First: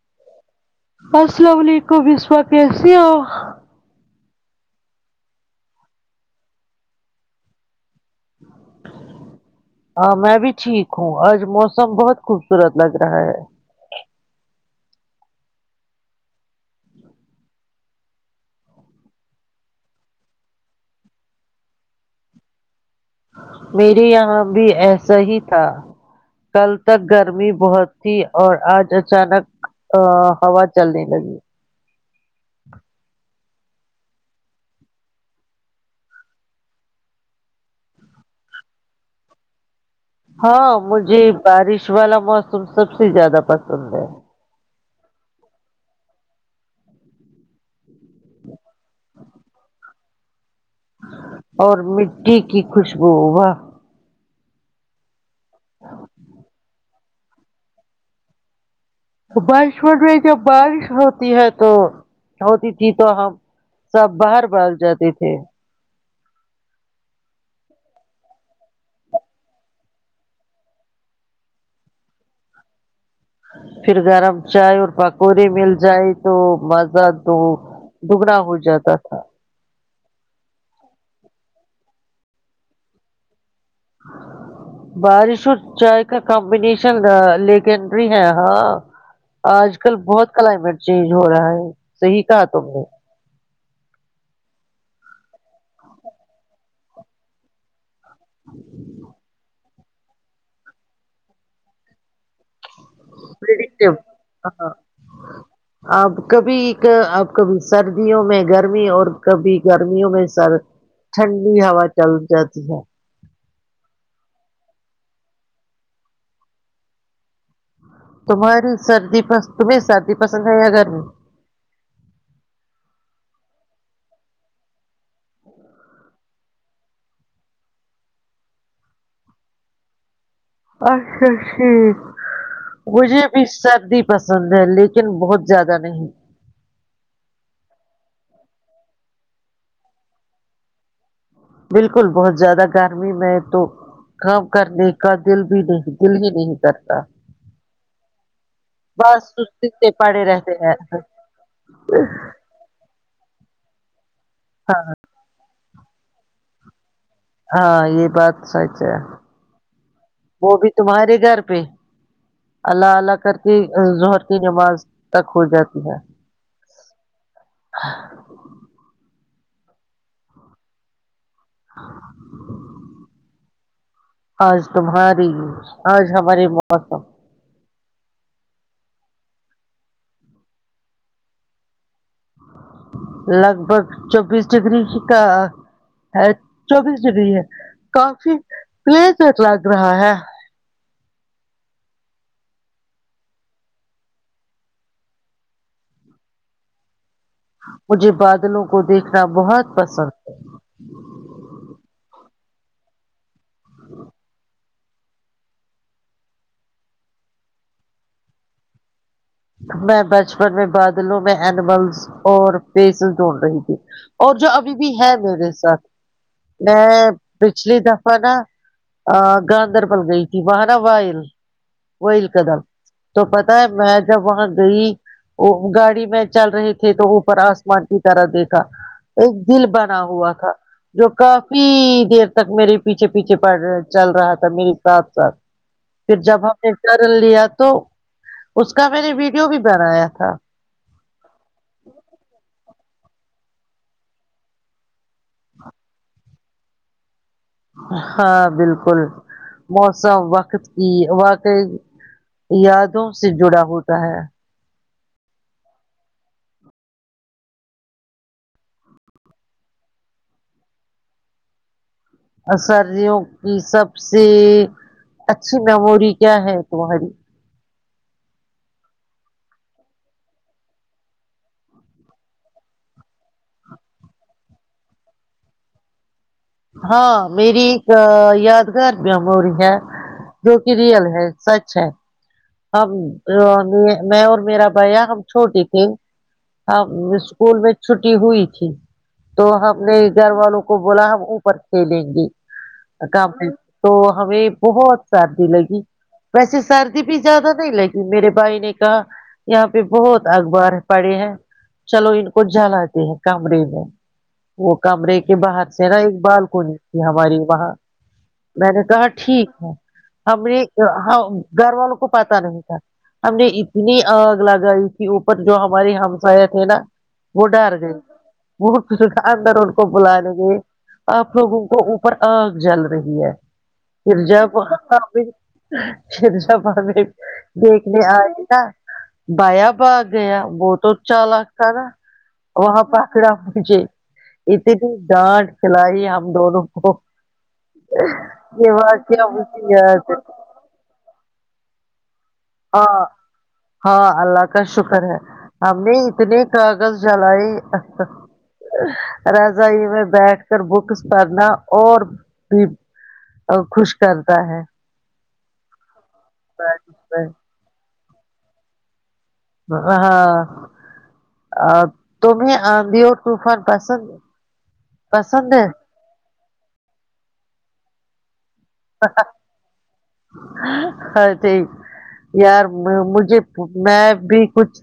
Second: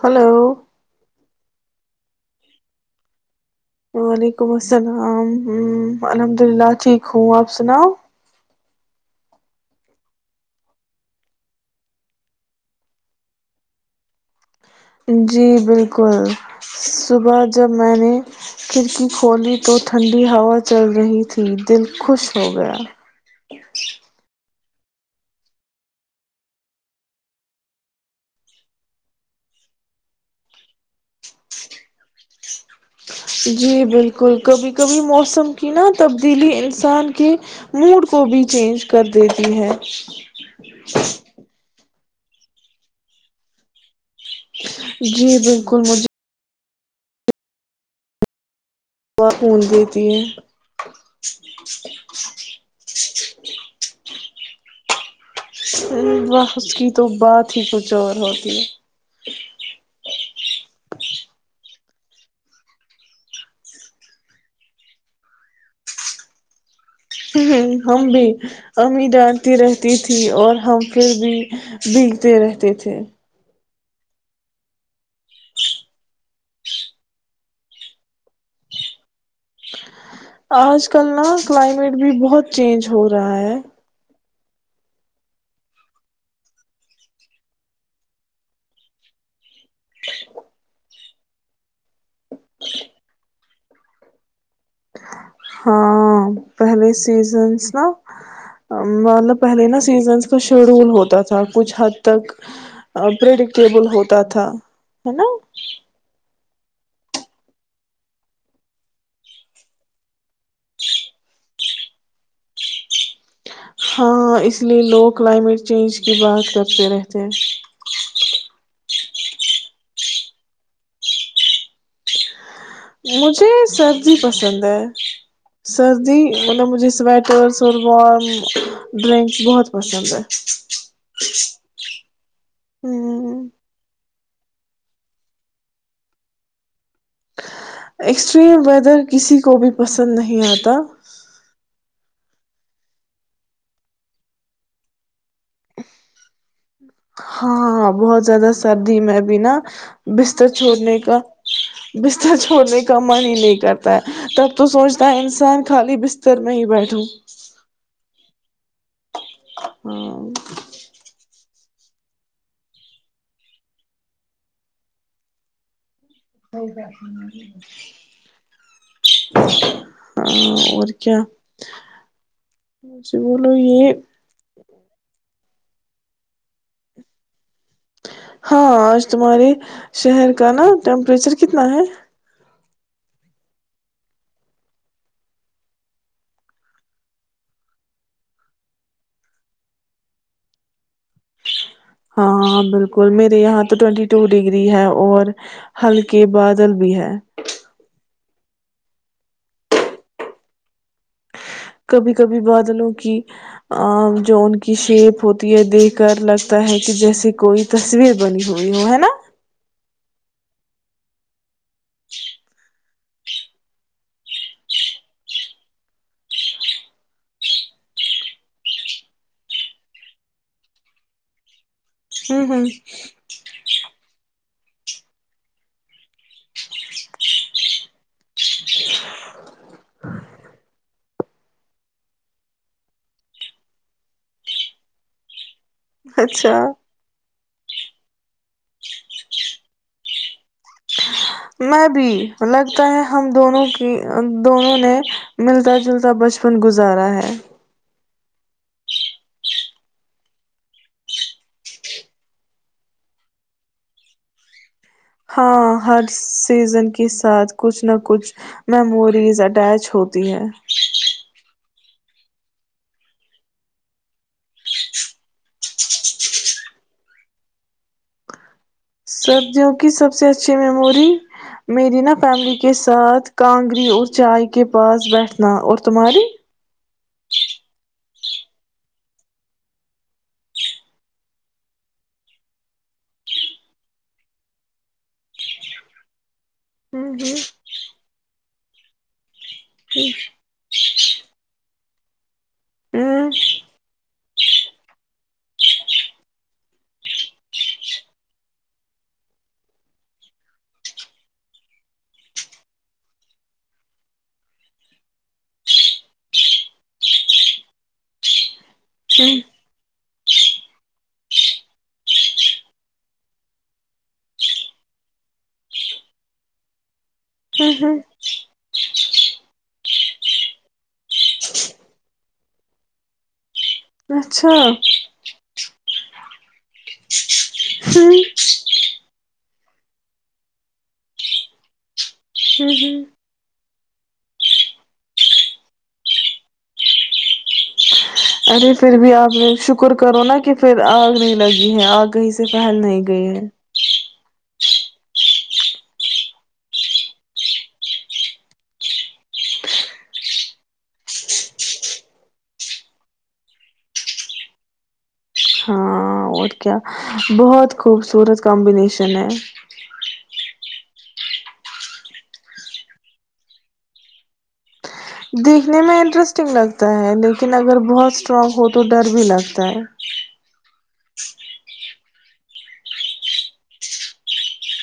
Hello السلام علیکم وسوا کیسی ہو وعلیکم السلام ہ الحمد اللہ ٹھیک ہوں آپ سناؤ ہاں میں بھی ٹھیک ہوں آج موسم بہت خوبصورت لگ رہا ہے جی بالکل صبح جب میں نے کھڑکی کھولی تو ٹھنڈی ہوا چل رہی تھی دل خوش ہو گیا میری یہاں بھی ایسا ہی تھا کل تک گرمی بہت تھی اور آج اچانک ا ہوا چلنے لگی جی بالکل کبھی کبھی موسم کی نا تبدیلی انسان کے موڈ کو بھی چینج کر دیتی ہے ہاں مجھے بارش والا موسم سب سے زیادہ پسند ہے جی بالکل مجھے وہ ہ جی تین [inaudible] اور مٹی کی خوشبو واہ بسس کی تو بات ہی کچھ اور ہوتی ہے بارش پڑ رہی ہے جب بارش ہوتی ہے تو ہوتی تھی تو ہم سب باہر بھاگ جاتے تھے ہ ہم بھی امی ڈانتی رہتی تھی اور ہم پھر بھی بگتے رہتے تھے پھر گرم چائے اور پکوڑے مل جائے تو مزہ تو دگنا ہو جاتا تھا آج کل نا کلائمیٹ بھی بہت چینج ہو رہا ہے بارش اور چائے کا کمبینیشن لیکنڈری ہے ہاں آج کل بہت کلائمیٹ چینج ہو رہا ہے صحی کہا ت نے ہاں پہلے سیزنس نا مطلب پہلے نہا سیزنس کا شیڈول ہوتا تھا کچھ حد تک پرڈکٹیبل پریڈکٹیو۔ ہوتا تھا ہاں ہے نا آپ کبھی اب کبھی سردیوں میں گرمی اور کبھی گرمیوں میں سر ٹھنڈی ہوا چل جاتی ہے ہاں اس لیے لوگ کلائمیٹ چینج کی بات کرتے رہتے ہیں تمہاری سردی پس تمہیں سردی پسند ہے یا گھر میں مجھے سردی پسند ہے سردی مطلب مجھے سویٹر سم ڈرنکس بہت پسند ہے اچھا شی مھے بھی سردی پسند ہے لیکن بہت زیادہ نہیں ایکسٹریم ویدر کسی کو بھی پسند نہیں آتا بالکل بہت زیادہ گرمی میں تو کام کرنے کا دل بھی نہیں دل ہی نہیں کرتا ہاںاں بہت زیادہ سردی میں بس اب نا سستی سے پڑے بستر رہتے ہیں چھوڑنے کا بستر چھوڑنے کا من ہی نہیں کرتا ہے تب تو سوچتا ہے انسان خالی بستر میں ہی بیٹھوں ہاں یہ بات س اچ ہاں وہ بھی تمہارے گھر پ اللہلہ کر کے ظہر کی نماز تک ہو جاتی ہے [unintelligible] [unintelligible] جسے بولو یہ آج تمہاری آج ہمارے موسم ہاں آج تمہارے شہر کا نا ٹیمپریچر کتنا ہے لگ بھگ چوبیس ڈگری کا ہے چوبیس ڈگری ہے کافی کلیز تک لگ رہا ہے ہاں بالکل میرے یہاں تو ٹوینٹی ٹو ڈگری ہے اور ہلکے بادل بھی ہے مجھے بادلوں کو دیکھنا بہت پسند ہے کبھی کبھی بادلوں کی جو ان کی شیپ ہوتی ہے دیکھ کر لگتا ہے کہ جیسے کوئی تصویر بنی ہوئی ہو ہے نا میں بچپن میں بادلوں میں اینیملس اور فش دوڑ رہی تھی اور جو ابھی بھی ہے میرے ساتھ میں پچھلی دفعہ نا گاندربل گئی تھی وہاں نا وائل وہل ہوں قدم ہوں تو پتا ہے بہت جب وہاں گئی وہ گاڑی میں چل رہے تھے تو اوپر آسمان کی طرح دیکھا ایک دل بنا ہوا تھا جو کافی دیر تک میرے پیچھے پیچھے پڑ چل رہا تھا میرے ساتھ ساتھ پھر جب ہم اچھا نے کر لیا تو اس کا میں نے ویڈیو بھی بنایا تھا میں بھی لگتا ہے ہم دونوں کی دونوں نے ملتا جلتا بچپن گزارا ہے ہاں بالکل موسم وقت کی واقعی یادوں سے جڑا ہوتا ہے ہاں ہر سیزن کے ساتھ کچھ نہ کچھ میموریز اٹیچ ہوتی ہے سروں کی سب سے اچھی میموری کیا ہے تمہاری سردیوں کی سب سے اچھی میموری میری نا فیملی کے ساتھ کانگری اور چائے کے پاس بیٹھنا اور تمہاری ہاں میری ایک یادگار میموری ہے جو کہ ریئل ہے سچ ہے ہم میں اور میرا بھیا ہم چھوٹے تھے ہم ہ اسکول میں چھٹی ہوئی تھی تو ہم نے گھر والوں کو بولا ہم اوپر کھیلیں گے ہ ہ کام میں تو ہمیں بہت سردی لگی ویسے سردی زیادہ نہیں لگی میرے بھائی نے کہا یہاں پہ بہت اخبار پڑے ہیں چلو ان کو جلاتے ہیں کمرے میں وہ کمرے کے باہر سے نا ایک بالکنی تھی ہماری وہاں میں نے کہا ٹھیک ہے ہم نے گھر والوں کو پت نہیں تھا ہم نے اتنی آگ لگائی تھی اوپر جو ہماری ہمسا تھے نا وہ ڈر گئی وہ اندر ان کو بلے گئے آپ لوگوں کو اوپر آگ جل رہی ہے پھر اچھا جب ش شا پاب دیکھنے آئی نا بایا بھاگ گیا وہ تو اچا لگتا نا وہاں پکڑا مجھے اتنی ڈانٹ کلائی ہم دونوں کو ارے یہ پھر بھی واقعہ آپ نے مجھے شکر یاد ہے کرو نا کہ پھر آگ نہیں لگی جی آ گئی سے باہر ہاں نہیں گئی ہے ہاں اللہ کا شکر ہے ہم نے اتنے کاغذ جلائے رضائی میں بیٹھ کر بکس پڑھنا اور بھی خوش کرتا ہے ہاں اور کیا بہت خوبصورت کمبنیشن ہاں ا تمیں آدھی اور طوفان پسند پسند ہے دیکھنے میں انٹرسٹنگ لگتا ہے لیکن اگر بہت اسٹرانگ ہو تو ڈر بھی لگتا ہے ہ صی یار مجھے میں بھی کچھ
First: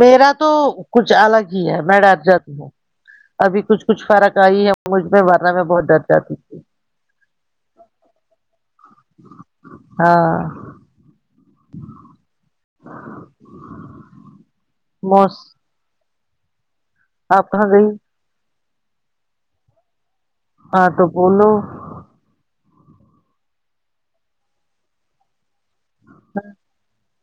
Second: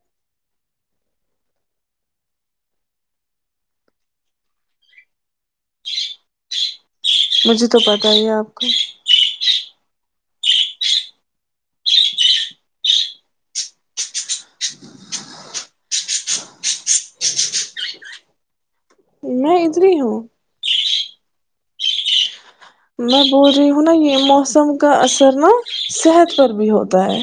میرا تو کچھ الگ ہی ہے میں ڈر جاتی ہوں ابھی کچھ کچھ فرق آئی ہے مجھ میں مرنا میں بہت ڈر جاتی تھی مجھے تو پتہ ہی آپ کا [inaudible] بس آپ کہاں گئی میں ا رہری ہوں ہاں تو بولو میں بول رہی ہوں نا یہ موسم کا اثر نا صحت پر بھی ہوتا ہے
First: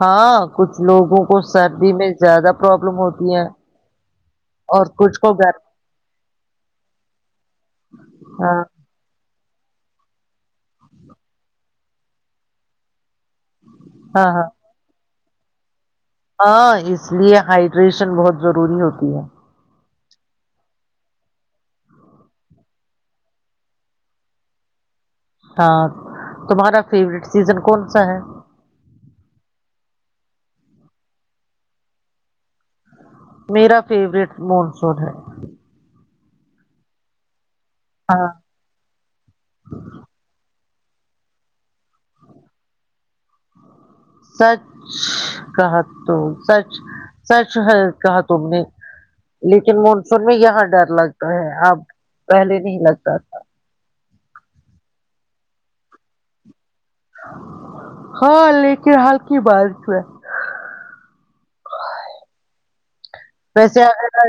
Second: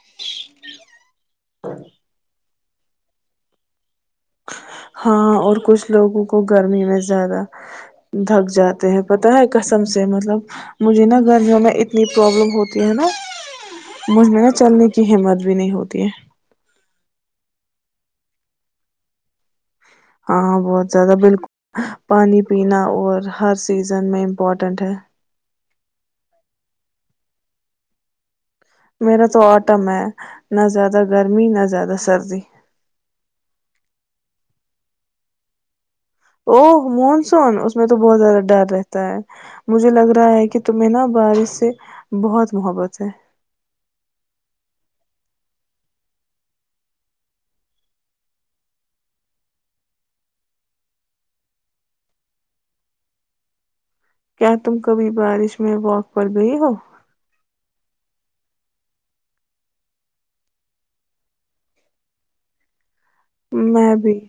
ہاں کچھ لوگوں سردی میں زیادہ پرابلم ہوتی ہیں ہاں اور کچھ لوگ گرمی میں زیادہ تھک ہاں جاتے ہیں پر پتہ ہے قسم سے مجھے نہ گرمیوں میں اتنی پرابلم ہوتی ہے ہاں مجھ میں ہاں نا چلنے کی ہمت بھی نہیں ہوتی ہے ہاں اس لیے ہائڈریشن بہت ضروری ہوتی ہے ہاں بہت زیادہ بالکل پانی پینا اور ہر سیزن میں امپورٹینٹ ہے ہاں تمہارا فیوریٹ سیزن کون سا ہے میرا تو آٹم ہے نہ زیادہ گرمی نہ زیادہ سردی میرا فیورٹ مونسون ہے او مونسون [unintelligible] تو بہت ہاں زیادہ ڈر رہتا ہے مجھے لگ رہا ہے کہ تمہیں نہ بارش سے بہت زیادہ محبت ہے سچ کہا تو سچ سچ ہے کہا تم نے لیکن مانسون میں یہاں ڈر لگتا ہے اب پہلے نہیں لگتا تھا کیا تم کبھی بارش میں واک پر گئی ہو ہاں لیکن حال کی بات ہو ہے ویسے میں بھی ا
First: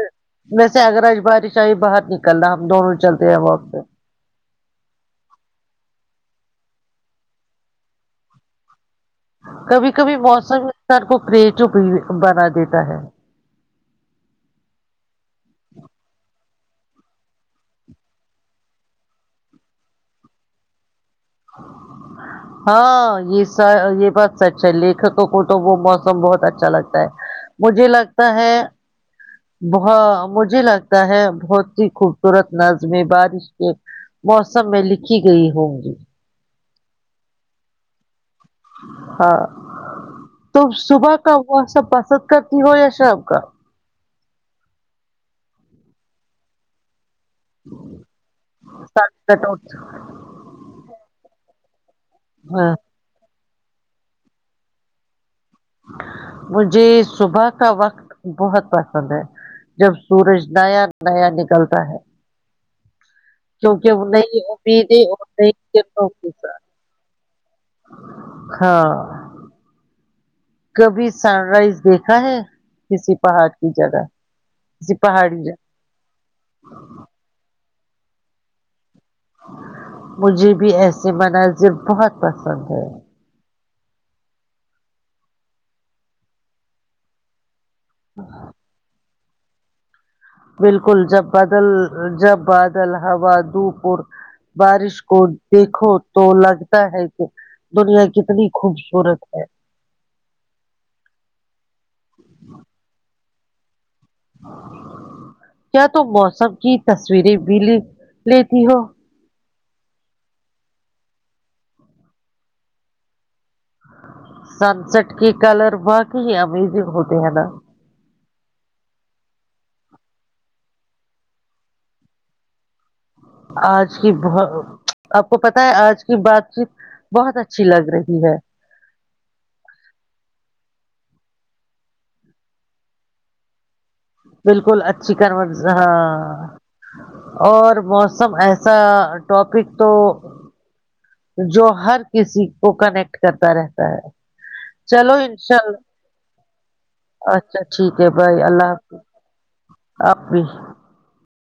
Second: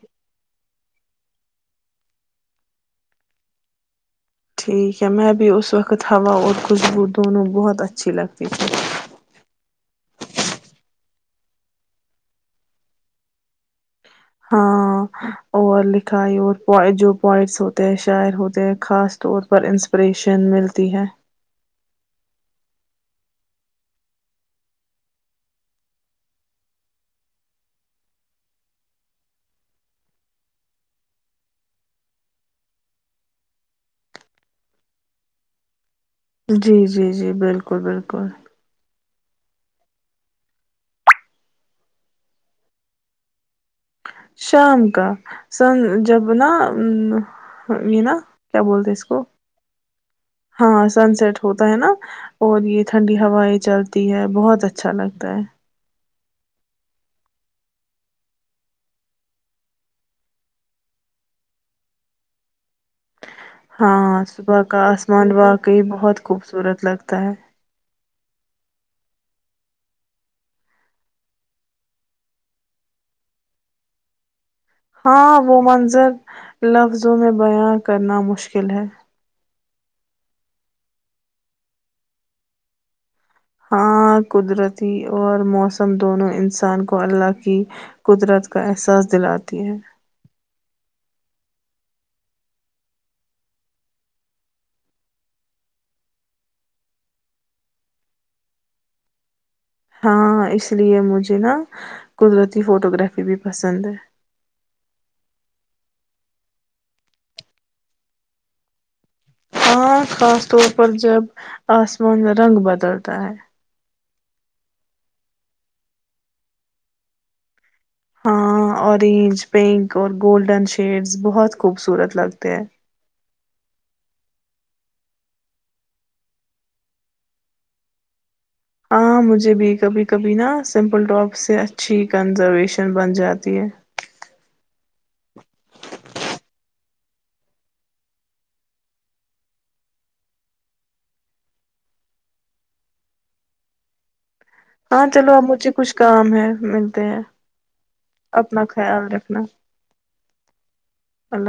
ویسے اگرگر بارشاہ ہی باہر نکلنا ہم دونوں چلتے ہیں وقت سے ٹھیک ہے میں بھی اس وقت ہوا اور خوشبو دونوں بہت اچھی لگتی تھی کبھی کبھی موسم انسان کو تزپ بنا دیتا ہے ہاں اور لکھائی اور جو پوائٹس ہوتے ہیں شاعر ہوتے ہیں خاص طور پر انسپریشن ملتی ہے ہاں یہ س یہ بات سچ ہے لیکھکوں کو تو وہ موسم بہت اچھا لگتا ہے مجھے لگتا ہے ب مجھے لگتا ہے بہت ہیی خوبصورت نظم بارش کے موسم میں لکھی گئی ہوں گی جی جی جی بالکل بالکل ہاں تو صبح کا وہ سب پسند کرتی ہو یا شام کا شام کا سن جب نا [unintelligible] یہینا کیا بولتے اس کو ہاں سن سٹ [unintelligible] ہوتا ہے نا اور ہاں، یہ ٹنڈی ہوا ہے چلتی ہے بہت اچھا لگتا ہے مجھے صبح کا وقت بہت پسند ہے جب سورج نیا نیا نکلتا ہے کیونکہ وہ ہاں نئی صبح کا امیدیں اور آسمان نئی واقعی کرنوں بہت کے ساتھ خوبصورت لگتا ہے ہاں کبھی سن رائز دیکھا ہے کسی پہاڑ کی جگہ کسی ہاں پہاڑی وہ جگہ منظر لفظوں میں بیاں کرنا مشکل ہے مجھے بھی ایسے مناظر بہت پسند ہے ہاں قدرتی اور موسم دونوں انسان کو اللہ قدرت کا احساس دلاتی ہے بالکل جب بدل جب بادل ہوا دپور بارش کو دیکھو تو لگتا ہے کہ دنیا کتنی خوبصورت ہے ہاں اس لیے مجھے نا قدرتی فوٹو گرافی بھی پسند ہے کیا تم موسم کی تصویریں بھی ل لیتی ہو ہاں خاص طور پر جب آسمان میں رنگ بدلتا ہے سن سٹ کے کلر باقی ہی امیزنگ ہوتے ہیں نا ہاں اورینج پنک اور گولڈن شیڈز بہت خوبصورت لگتے ہیں آج کی بت آپ کو پت ہے آج کی بات چیت بہت اچھی لگ رہی ہے ہاں مجھے بھی کبھی کبھی نا سمپل ڈراپ سے اچھی کنزرویشن بن جاتی ہے بالکل اچھی کر ہاں اور موسم ایسا ٹاپک تو جو ہر کسی کو کنیکٹ کرتا رہتا ہے ہاں چلو اب انشاء مجھے اللہ کچھ کام ہے ملتے ہیں اچھا ٹھیک ہے بھائی اپنا اللہ خل خیال رکھنا حافظ آپ بھی اللہ